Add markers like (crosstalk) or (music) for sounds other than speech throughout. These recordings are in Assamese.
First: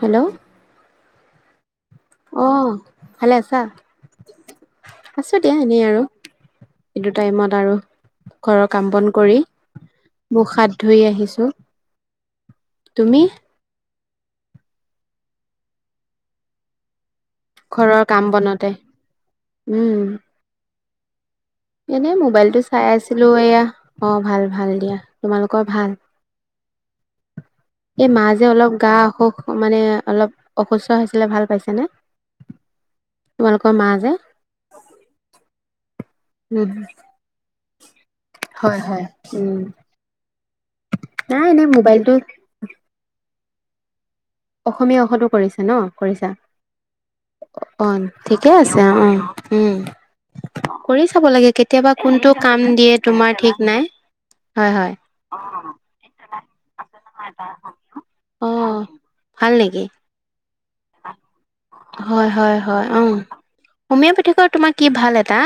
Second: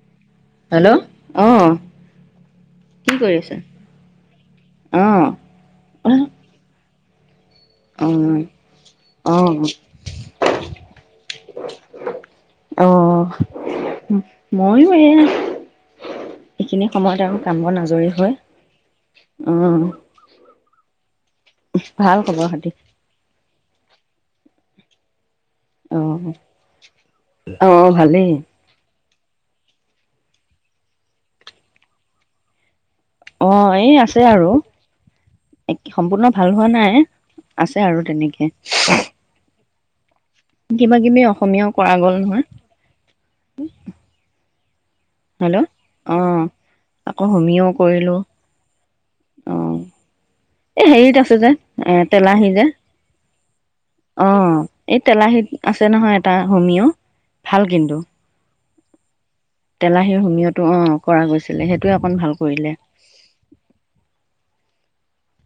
হেল্ল'। হেল্ল' অ'। অ', ভালে আছো, অ আছো দিয়া এনেই আৰু। এইটো টাইমত আৰু অ ঘৰৰ কাম বন কৰি মুখ হাত ধুই আহিছোঁ। অ', ময়ো এ এইখিনি সময়ত আৰু কাম বোৰ ঘৰৰ আজৰি কাম হয়, বনতে উম। এনেই মোবাইলটো চাই আছিলো এয়া অ', ভাল, ভাল দিয়া, তোমালোকৰ ভাল? অ অ', এই মা ভালেই। যে অলপ গা অসুখ মানে অলপ অসুস্থ হৈছিলে ভাল পাইছেনে? তোমালোকৰ অ', মা এই যে আছে আৰু। সম্পূৰ্ণ ভাল হোৱা উম নাই আছে আৰু হয় তেনেকে। হয় উম কিবা কিবি নাই এনেই অসমীয়াও কৰা মোবাইলটো গ'ল নহয়। অসমীয়া অষতো কৰিছা হেল্ল' ন' অ কৰিছা। আকৌ হোমিও অ', কৰিলো ঠিকেই আছে, অ', অ', উম। এই কৰি হেৰিত চাব আছে যে লাগে এ কেতিয়াবা কোনটো তেলাহী যে কাম দিয়ে তোমাৰ ঠিক নাই। অ', হয় হয় এই তেলাহীত আছে নহয় এটা হোমিঅ' ভাল কিন্তু। অ ভাল নেকি তেলাহীৰ হুমিয়তো অ', কৰা গৈছে। হয়, হয়, হয়, অ', হমিঅ'পেথিকৰ তোমাৰ কি ভাল এটা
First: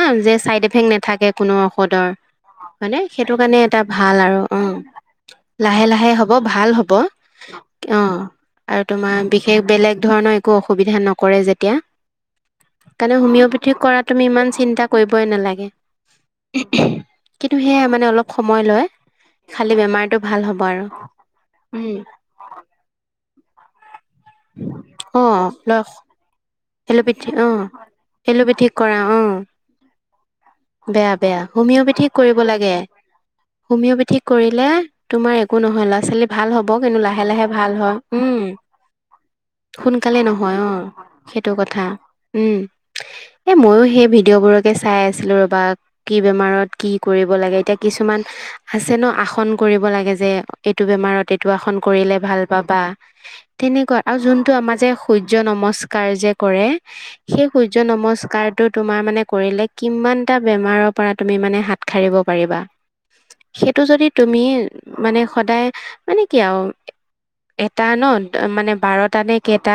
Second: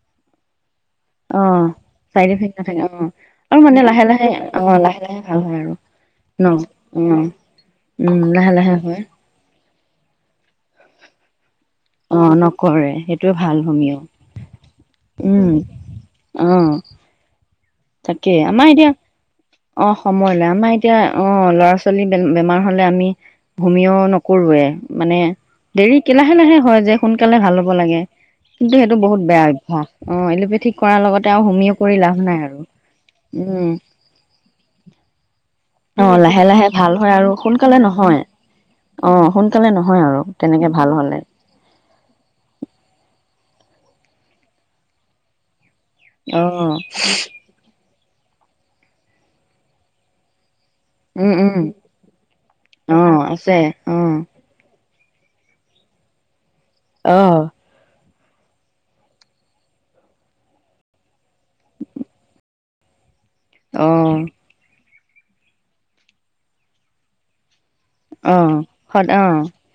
তে নাথাকে অ কোনো ঔষধৰ চাইড ইফেক্ট নাথাকে অ মানে সেইটো কাৰণে আৰু এটা মানে লাহে ভাল লাহে আৰু অ উম, লাহে লাহে ভাল হয় লা আৰু লাহে লাহে হ'ব, ন ভাল হ'ব, অ উম অ', লাহে লাহে আৰু হয় তোমাৰ বিশেষ বেলেগ ধৰণৰ একো অসুবিধা নকৰে যে এতিয়া অ নকৰে তাতে সেইটোৱে ভাল হোমিঅ'পেথি হোমিঅ কৰা তুমি ইমান চিন্তা কৰিবই উম নালাগে। অ'। কিন্তু সেয়াই মানে অলপ তাকে সময় আমাৰ লয়। এতিয়া খালি অ', বেমাৰটো সময় ভাল লাই হ'ব আমাৰ আৰু এতিয়া অ', উম ল'ৰা-ছোৱালী বেমাৰ হলে আমি ভূমিও নক কৰোৱে মানে অ লয় দেৰি কি লাহে লাহে হয় যে এল'পেথি সোনকালে অ ভাল হ'ব লাগে। এল'পেথিক কিন্তু সেইটো কৰা অ বহুত বেয়া অভ্যাস অ', এলোপেথিক কৰাৰ বেয়া লগতে আৰু হোমিঅ' কৰি লাভ নাই আৰু। উম হোমিঅপেথি কৰিলে তোমাৰ একো নহয় অ ল'ৰা-ছোৱালী লাহে ভাল লাহে হ'ব কিন্তু হয় লাহে আৰু লাহে ভাল সোনকালে হয়, নহয় উম। অ', সোনকালে নহয় আৰু নহয় অ তেনেকে ভাল হ'লে। সেইটো কথা এই ময়ো সেই ভিডিঅ'বোৰকে চাই আছিলোঁ ৰ'বা। কি অ বেমাৰত কি কৰিব লাগে এতিয়া কিছুমান আছে ন' আসন কৰিব লাগে যে। এইটো বেমাৰত উম এইটো উম আসন কৰিলে ভাল পাবা অ আছে অ তেনেকুৱা আৰু যোনটো আমাৰ যে, সূৰ্য নমস্কাৰ যে কৰে অ সেই সূৰ্য নমস্ টো তোমাৰ মানে কৰিলে কিমানটা বেমাৰৰ পৰা তুমি মানে হাত সাৰিব পাৰিবা। সেইটো অ যদি তুমি মানে সদায় মানে কি আৰু এটা অ ন মানে সদ অ বাৰটা নে কেইটা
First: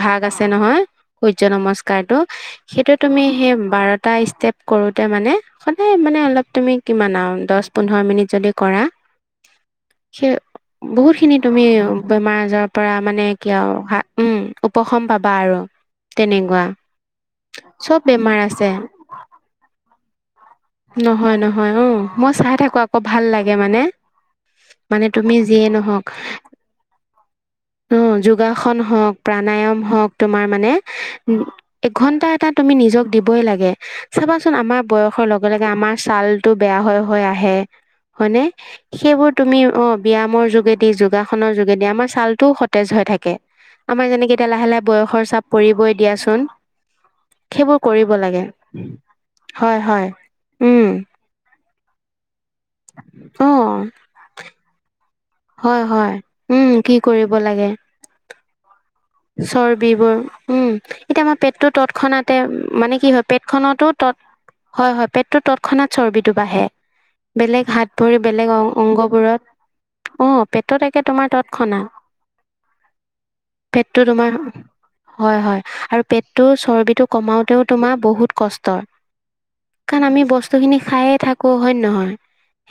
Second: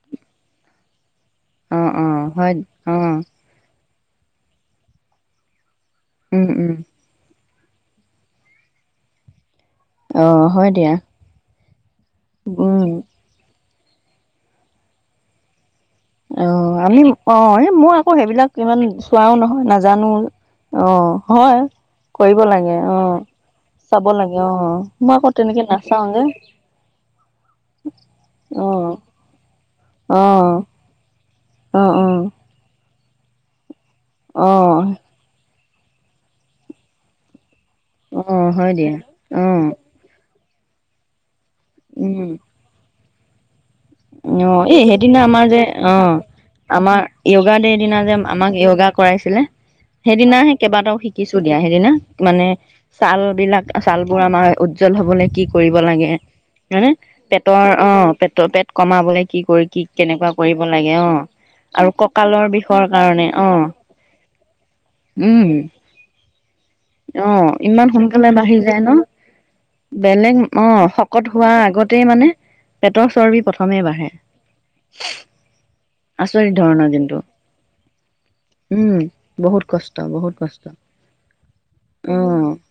ভাগ আছে নহয়। সূৰ্য অ অ নমস্কাৰটো হয় অ সেইটো তুমি সেই বাৰটা ষ্টেপ কৰোতে মানে, তাতে মানে উম অলপ উম তুমি কিমান আৰু দহ পোন্ধৰ মিনিট যদি কৰা, অ সেই হয় দিয়া বহুত খিনি তুমি বেমাৰ আজাৰৰ উম পৰা মানে কি আৰু উম উপশম পাবা আৰু অ তেনেকুৱা আমি অ মোৰ চব আকৌ বেমাৰ সেইবিলাক আছে ইমান চোৱাও নহয় নাজানো। অ নহয় হয় নহয় অ মই কৰিব চাই থাকো লাগে অ আকৌ ভাল লাগে মানে চাব লাগে অ মানে মই আকৌ তেনেকে নাচাওঁ উ যোগাসন হওক প্ৰাণায়াম হওক অ তোমাৰ মানে অ এঘন্টা এটা তুমি নিজক দিবই লাগে। অ চাবাচোন আমাৰ অ বয়সৰ লগে লগে আমাৰ ছাল টো বেয়া হৈ হৈ আহে। অ হয়নে হয় দিয়া সেইবোৰ তুমি অ ব্যায়ামৰ যোগেদি যোগাস খনৰ যোগেদিয়ে আমাৰ উম ছালটোও সতেজ হৈ থাকে। আমাৰ যেনেকে এতিয়া অ লাহে লাহে এই সেইদিনা বয়সৰ চাপ আমাৰ যে পৰিবই অহ, দিয়াচোন। আমাৰ য়গা দেৰ সেইবোৰ দিনা কৰিব যে লাগে। আমাক য়গা কৰাইছিলে হয় হয়। সেইদিনা উম, কেইবাটাও শিকিছো দিয়া সেইদিনা মানে ছাল বিলাক অ' চাল বোৰ আমাৰ উজ্জ্বল হ'বলে কি কৰিব হয় লাগে হয়। উম, হে কি কৰিব পেটৰ লাগে অ পেটৰ পেট কমাবলৈ কি কৰি কি চৰ্বিবোৰ কেনেকুৱা কৰিব উম লাগে অ এতিয়া আমাৰ পেটটো আৰু তৎক্ষণাতে কঁকালৰ বিষৰ মানে কি হয় কাৰণে অ পেটখনত, হয় হয় পেটটো উম তৎক্ষণাত চৰ্বিত অ ইমান সোনকালে বেলেগ বাঢ়ি অ যায় ন অংগবোৰত বেলেগ অ পেটত একে শকত তোমাৰ হোৱাৰ তৎক্ষণাত আগতেই মানে পেটৰ চৰ্বি প্ৰথম পেটটো তোমাৰ হয় হয় আৰু পেটটো আচৰিত ধৰণৰ চৰ্বিটো কিন্তু কমাওতেও তোমাৰ বহুত কষ্ট উম বহুত কষ্ট কাৰণ আমি বহুত বস্তু কষ্ট খিনি খাই থাকো। হয় নহয় অ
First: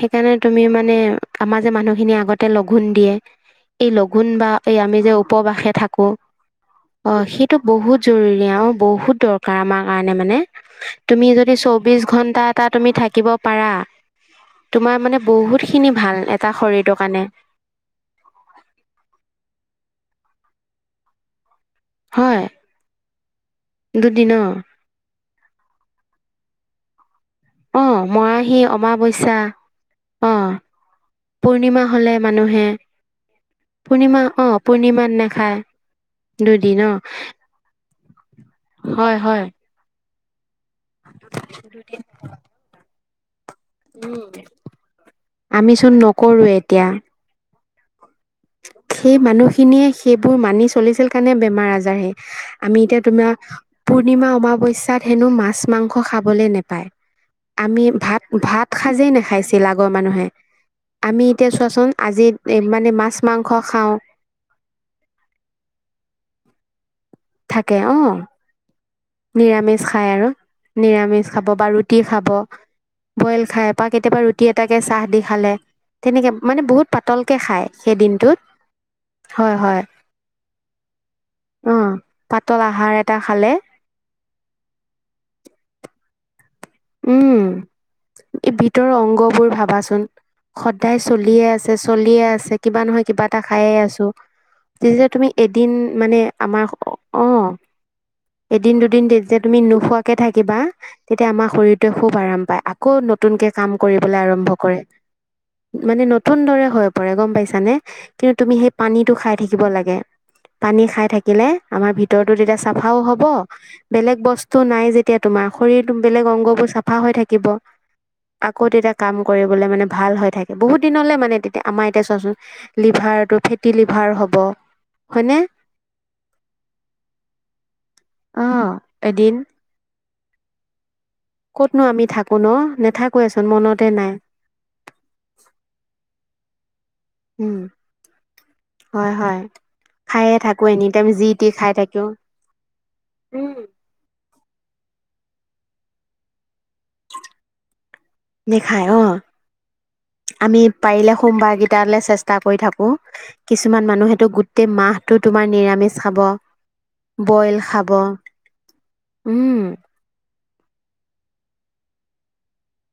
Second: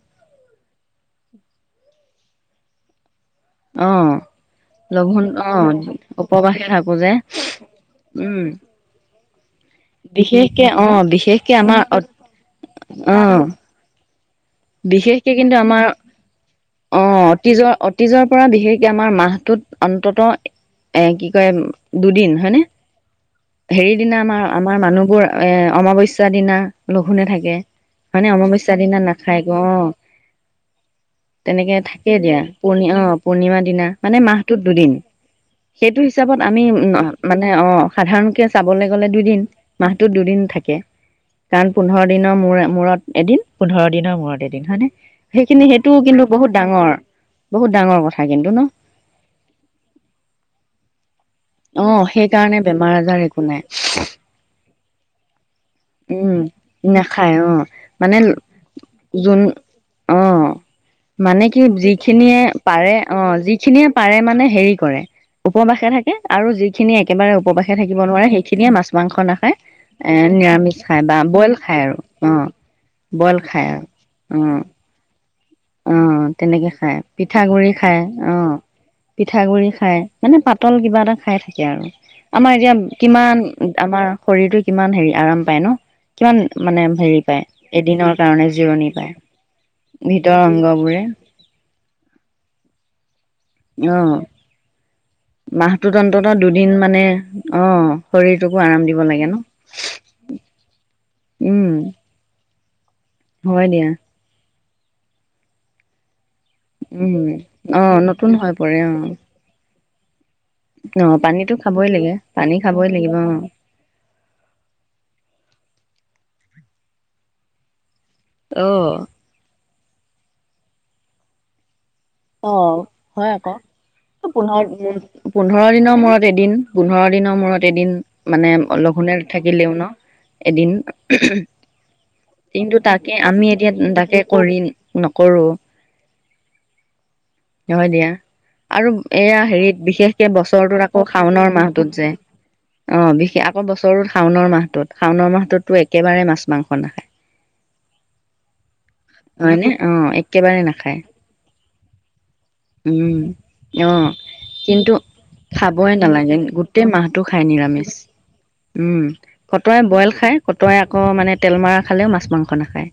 সেইকাৰণে তুমি মানে আমাৰ যে মানুহখিনি আগতে লঘোণ দিয়ে অ এই লগুন বা এই আমি যে লঘোণ অ উপবাসে থাকো। উপবাসে থাকো যে অ সেইটো বহুত উম জৰুৰী আৰু বহুত দৰকাৰ আমাৰ কাৰণে মানে, বিশেষকে অ তুমি বিশেষকে যদি আমাৰ চৌবিছ ঘণ্টা এটা তুমি অ থাকিব পাৰা। তোমাৰ মানে বিশেষকে কিন্তু বহুত আমাৰ, খিনি ভাল এটা শৰীৰটোৰ অ কাৰণে অতীজৰ অতীজৰ পৰা বিশেষকে আমাৰ মাহটোত অন্তত। এ কি কয়? দুদিন হয় হয়নে হেৰি দিনা আমাৰ দুদিনৰ আমাৰ মানুহবোৰ এ অমাৱস্যা দিনা লঘোণে থাকে অহ হয়নে মৰাহি অমাৱস্যা দিনা অমাৱস্যা নাখায় অ আহ! তেনেকে থাকে দিয়া পূৰ্ণি অ পূৰ্ণিমাৰ দিনা মানে পূৰ্ণিমা অ মাহটোত দুদিন পূৰ্ণিমাত নাখায় সেইটো হিচাপত আমি দুদিন অ মানে অ সাধাৰণকে চাবলৈ গলে হয় দুদিন হয় মাহটোত দুদিন থাকে। কাৰণ পোন্ধৰ দিনৰ মূৰে মূৰত এদিন, পোন্ধৰ দিনৰ মূৰতে এদিন হয়নে সেইখিনি সেইটো আমিচোন কিন্তু, বহুত নকৰোৱে এতিয়া ডাঙৰ বহুত ডাঙৰ কথা। কিন্তু ন সেই মানুহখিনিয়ে সেইবোৰ মানি চলিছিল কাৰণে বে অ সেইকাৰণে আি বেমাৰ আজাৰ একো নাই এতিয়াস হেন মা মাংস উম খাবলে নেপায় নাখায় অ আমি মানে ভাত ভাত সাজেই যোন নাখাইছিল আগৰ মানুহে অ আমি মানে এতিয়া কি চোৱাচোন আজি যিখিনিয়ে মানে পাৰে মাছ অ মাংস যিখিনিয়ে খাওঁ পাৰে মানে হেৰি কৰে উপবাসে থাকে আৰু যিখিনিয়ে একেবাৰে উপবাসে থাকে থাকিব অ নোৱাৰে সেইখিনিয়ে মাছ মাংস নাখায় নিৰামিষ খায় আৰু এ নিৰামিষ খাই বা খাব বইল বা খায় ৰুটি আৰু খাব অ বইল খায় বা কেতিয়াবা আৰু ৰুটি অ এটাকে চাহ দি খালে অ মানে তেনেকে বহুত খায় পাতলকে পিঠাগুৰি সেই খায় অ দিনটোত হয় পিঠাগুৰি হয় খাই মানে পাতল কিবা এটা খাই থাকে অ আৰু আমাৰ পাতল এতিয়া আহাৰ এটা কিমান খালে আমাৰ শৰীৰটোৱে কিমান হেৰি আৰাম পায় ন কিমান মানে হেৰি উম পায় এদিনৰ কাৰণে এই জিৰণি ভিতৰৰ পায় অংগবোৰ ভাবাচোন ভিতৰৰ সদায় অংগবোৰে চলিয়ে আছে চলিয়ে আছে কিবা নহয় কিবা এটা খাইয়ে আছো অ তেতিয়া তুমি এদিন মাহটোত মানে অন্তত আমাৰ দুদিন মানে অ অঁ শৰীৰটোকো এদিন আৰাম দিব দুদিন লাগে ন তেতিয়া তুমি নু নোখোৱাকে থাকিবা তেতিয়া আমাৰ উম শৰীৰটোৱে খুব আৰাম পায় আকৌ নতুনকে হয় কাম দিয়া কৰিবলৈ আৰম্ভ কৰে মানে নত নতুনদৰে হৈ পৰে গম পাইছানে অঁ নতুন কিন্তু হৈ তুমি সেই পৰে অঁ পানীটো খাই থাকিব লাগে পানী খাই অঁ থাকিলে পানীটো খাবই আমাৰ লাগে ভিতৰতো পানী তেতিয়া খাবই চাফাও লাগিব হব বেলেগ বস্তু নাই যেতিয়া তোমাৰ শৰীৰ বেলেগ অংগ বোৰ চাফা হৈ থাকিব আকৌ অঁ অঁ তেতিয়া কাম কৰিবলে মানে ভাল হৈ থাকে বহুত দিনলৈ মানে তেতিয়া আমাৰ এতিয়া চোৱাচোন অ হয় লিভাৰটো আকৌ ফেটি লিভাৰ হ'ব পোন্ধৰ হয়নে পোন্ধৰ দিনৰ মূৰত এদিন পোন্ধ পোন্ধৰ দিনৰ মূৰত এদিন অ মানে লঘোণে এদিন থাকিলেও ন এদিন ক'তনো আমি থাকো ন কিন্তু তাকে নাথাকোৱেচোন আমি এতিয়া মনতে নাই তাকে কৰি নকৰো (unintelligible) উম হয় দিয়া আৰু হয় হয় এয়া হেৰিত বিশেষকে খায়ে থাকো বছৰটোত এনি আকৌ টাইম যি টি শাওণৰ খাই মাহটোত থাকো যে অ বিশেষ উম আকৌ বছৰৰ শাওনৰ মাহটোত শাওণৰ মাহটোতটো একেবাৰে মাছ মাংস নাখায় নেখাই অ হয়নে অ একেবাৰে আমি নাখায় পাৰিলে সোমবাৰ কেইটালে চেষ্ট টা কৰি থাকো উম অ কিছুমান মানুহেতো গোটেই কিন্তু মাহটো তোমাৰ খাবই নিৰামিচ খাব নালাগে গোটেই মাহটো খায় বইল নিৰামিষ খাব উম কতৱে বইল খায় কতৱে আকৌ মানে তেল মৰা খালেও মাছ মাংস নাখায়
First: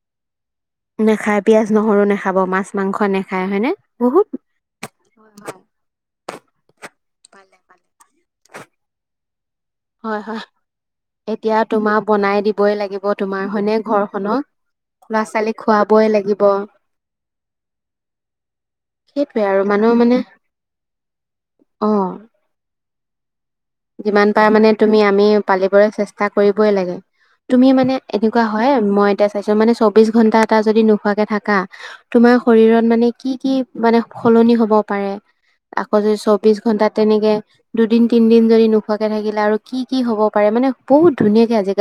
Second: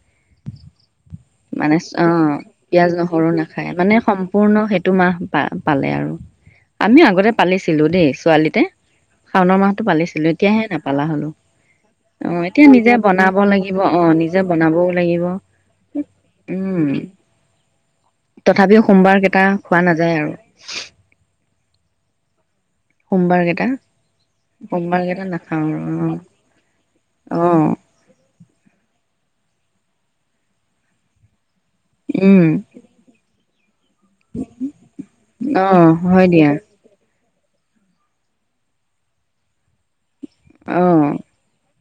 নাখায় পিয়াজ মানে নহৰু অ নাখাব মাছ পিয়াজ মাংস নহৰু নাখায় হয়নে মানে বহুত সম্পূৰ্ণ সেইটো মাহ হয় পা হয় পালে আৰু আমিও আগতে পালে পালিছিলো পালে দেই ছোৱালীতে শাওণ মাহটো হয় পালিছিলো হয় এতিয়াহে নাপালো এতিয়া তোমাৰ বনাই দিবই লাগিব বনাব তোমাৰ হয়নে লাগিব অ ঘৰ নিজে খনৰ বনাবও ল'ৰা লাগিব ছোৱালীক খোৱ ব বই লাগিব উম তথাপিও সোমবাৰ সেইটোৱে কেইটা আৰু খোৱা মানুহ মানে নাযায় আৰু অ সোমবাৰ কেই যিমান পাৰা মানে তুমি আমি পালিবই আৰু অ চেষ্টা কৰিবই লাগে অ তুমি মানে এনেকুৱা হয় মই এতিয়া চাইছো মানে চৌবিশ ঘণ্টা এটা যদি নোখোৱাকে থাকা তোমাৰ উম শৰীৰত মানে কি কি মানে সলনি হব পাৰে অ আকৌ যে হয় দিয়া চৌবিশ ঘন্টা তেনেকে দুদিন তিনদিন যদি নোখোৱাকে থাকিলে আৰু কি কি হ'ব পাৰে মানে অ বহুত ধুনীয়াকে আজি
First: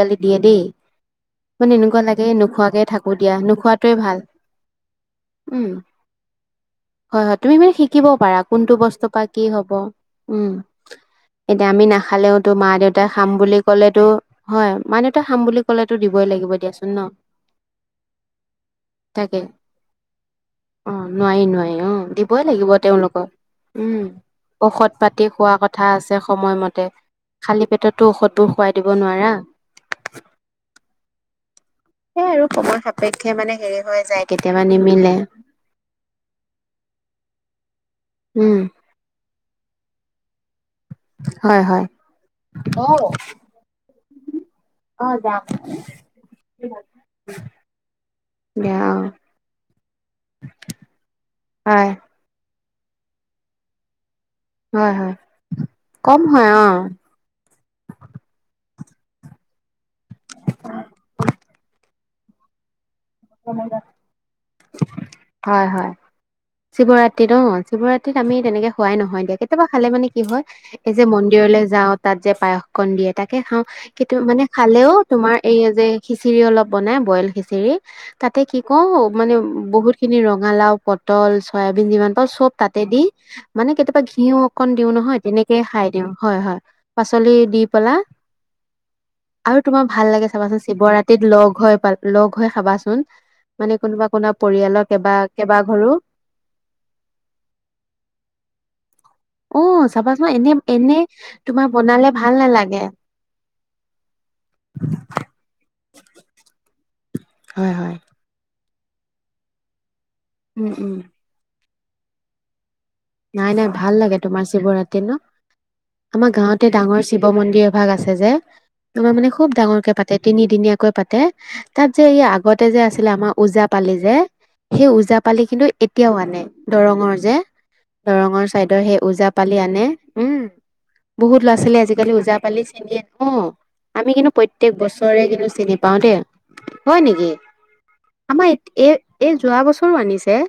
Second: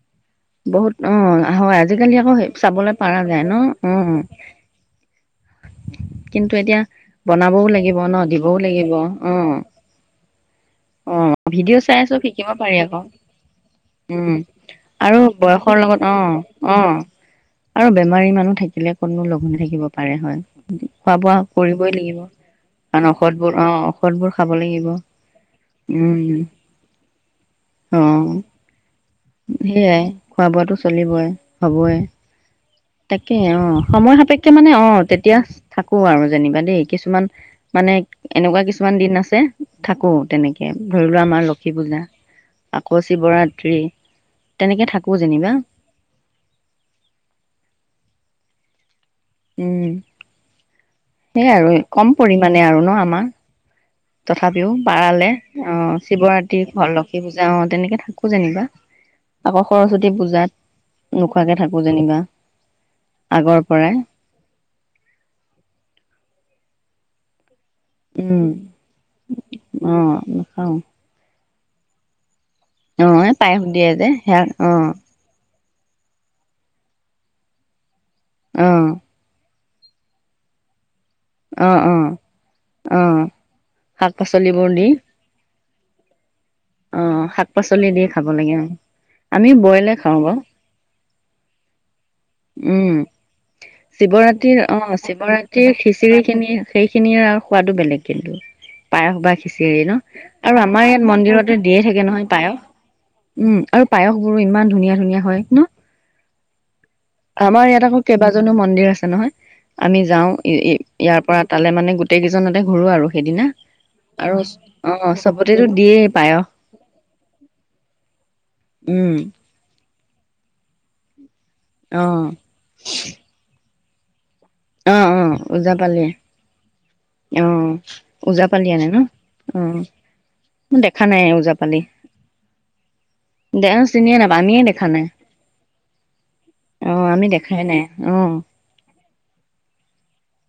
বহুত অ হয় আজিকালি লাগে আকৌ নোখোৱাকে চাবলে থাকো পাৰা দিয়া যায় ন নোখোৱাটোৱে উম ভাল (unintelligible) উম হয় হয় তুমি বনাবও মানে লাগিব শিকিব ন পাৰা দিবও কোনটো লাগিব বস্তু পা অ কি হব উম অ এতিয়া ভিডিঅ' আমি চাই চব শিকিব নাখালেওতো মা পাৰি আকৌ দেউতাই খাম বুলি ক'লেতো উম হয় মা আৰু দেউতা খাম বুলি বয়সৰ ক'লেতো লগত অ দিবই লাগি-' লাগিব অ দিয়াচোন ন আৰু বেমাৰী মানুহ থাকিলে কতনো তাকে লঘোণে থাকিব পাৰে হয় অ খোৱা বোৱা নোৱাৰি নোৱাৰি কৰিবই অ লাগিব দিবই লাগিব কাৰণ ঔষধবোৰ অ তেওঁলোকক ঔষধবোৰ খাব উম লাগিব ঔষধ পাতি খোৱা কথা আছে উম সময়মতে খালী পেটততো অ ঔষধবোৰ খুৱাই দিব নোৱাৰা সেয়াই খোৱা বোৱাটো চলিবই হ'বই সেই আৰু সময় সাপেক্ষে তাকে মানে অ হেৰি হৈ সময় যায় সাপেক্ষে কেতিয়াবা মানে অ নিমিলে তেতিয়া থাকো আৰু যেনিবা দেই কিছুমান মানে উম এনেকুৱা কিছুমান দিন আছে থাকো তেনেকে ধৰি লোৱা আমাৰ হয় লক্ষী হয় পূজা অ আকৌ শিৱৰাতি অ যাও দিয়া আও উম সেই আৰু হয় কম পৰিমাণে আৰু ন আমাৰ তথাপিও হয় হয় পাৰালে অ কম হয় শিৱৰাতি অ ঘৰ লক্ষী পূজা অ তেনেকে থাকো যেনিবা আকৌ সৰস্বতী পূজাত নোখোৱাকে থাকো যেনিবা আগৰ হয় হয় পৰাই শিৱৰাত্ৰি ন শিৱৰাত্ৰিত আমি উম তেনেকে খোৱাই নহয় দিয়া কেতিয়াবা খালে অ মানে কি হয় নাখাও এই যে মন্দিৰলৈ যাওঁ তাত যে পায়স কণ অ দিয়ে এই তাকে পায়স খাওঁ দিয়ে যে কিন্তু সেয়া মানে অ খালেও তোমাৰ এই যে খিচিৰি অলপ বনাই বইল খিচিৰি তাতে কি অ কওঁ মানে বহুত খিনি ৰঙালাও পথ পটল অ চয়াবিন অ যিমান পাওঁ চব তাতে অ দি মানে কেতিয়াবা শাক ঘিউও পাচলিবোৰ অকণ দি দিও নহয় তেনেকে তে খাই দিওঁ হয় হয় অ পাচলি শাক দি পাচলি পেলা খাব লাগে অ আমি আৰু তোমাৰ বইলে ভাল খাওঁ লাগে বাৰু চাবাচোন শিৱৰাতিত লগ হৈ লগ হৈ খাবাচোন মানে কোনো শিৱৰাত্ৰ অ শিৱৰাতিৰ খিচিৰি খিনি সেইখিনিয়ে আৰু সোৱাদো বেলেগ কিন্তু পায়স বা অ খিচিৰি ন চাবাচোন এনে আৰু আমাৰ এনে ইয়াত মন্দিৰতে তোমাৰ দিয়ে থাকে বনালে নহয় ভাল পায়স নালাগে। উম আৰু পায়স বোৰো ইমান ধুনীয়া ধুনীয়া হয় ন আমাৰ হয় ইয়াত হয়। আকৌ কেইবাজনো মন্দিৰ আছে নহয় আমি যাওঁ উম উম ইয়াৰ পৰা তালে মানে গোটেই কেইজনতে ঘোৰো আৰু সেইদিনা নাই নাই ভাল লাগে আৰু অ চবতেতো দিয়ে গাওঁতে ডাঙৰ শিৱ মন্দিৰ এভাগ আছে যে তোমাৰ উম মানে খুব ডাঙৰকে পাতে তিনিদিনীয়াকৈ পাতে তাত অ যে এই আগতে যে আছিলে আমাৰ ওজা পালি যে সেই অ অ ওজা পালি কিন্তু ওজাপালি এতিয়াও আনে দৰঙৰ যে অ দৰঙৰ ওজাপালি চাইদৰ আনে ন সেই ওজা অ পালি আনে উম মই দেখা নাই বহুত ল'ৰা ওজাপালি ছোৱালী আজিকালি ওজা পালি চিনিনিয়ে দে নহ আমি চিনিয়ে কিন্তু নাপাওঁ আমিয়ে প্ৰত্যেক দেখা নাই বছৰে কিন্তু চ পাও দে অ হয় আমি নেকি দেখাই নাই অ আমাৰ এই এই যোৱা বছৰ বছৰো আনিছে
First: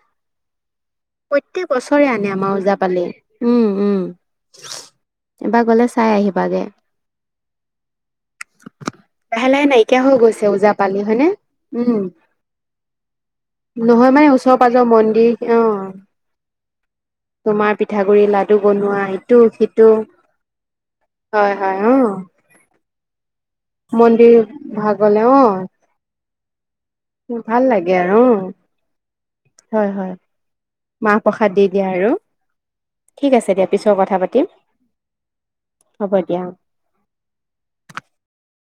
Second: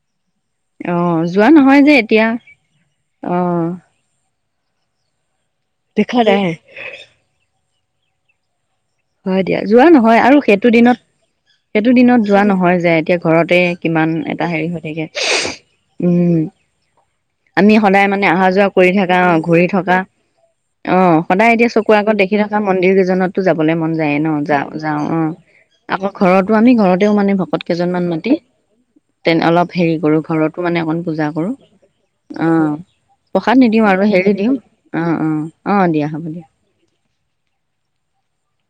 অ যোৱা প্ৰত্যেক নহয় যে বছৰে আনে এতিয়া আমাৰ ওজা পালে অ উম উম এবাৰ গলে চাই দেখা নাই আহিবাগে হয় লাহে দিয়া লাহে যোৱা নাইকিয়া হৈ নহয় আৰু গৈছে সেইটো দিনত ওজাপালি হয়নে? সেইটো উম, দিনত যোৱা নহয় যে এতিয়া ঘৰতে কিমান নহয় মানে এটা ওচৰ হেৰি হৈ পাজৰ থাকে মন্দিৰ অ', উম তোমাৰ আমি সদায় পিঠাগুৰি মানে অহা লাডু যোৱা কৰি বনোৱা থাকা ইটো ঘূৰি সিটো থকা অ সদায় হয়, এতিয়া হয়, চকুৰ অ', আগত দেখি থকা মন্দিৰ কেইজনতো যাব যাবলে মন যায় ন মন্দিৰ যা যাওঁ অ ভাগলে আকৌ ঘৰতো আমি ঘৰতেও মানে ভকত ভাল লাগে কেইজনমান আৰু মাতি অ', তে অলপ হয়, হেৰি হয়। কৰো ঘৰতো মান মাণে অকণ মাহ পূজা প্ৰসাদ কৰোঁ দি দিয়া আৰু অঁ ঠিক আছে প্ৰসাদ দিয়া নিদিওঁ পিছৰ আৰু কথা হেৰি পাতিম দিওঁ অ অ অ দিয়া হ'ব দিয়া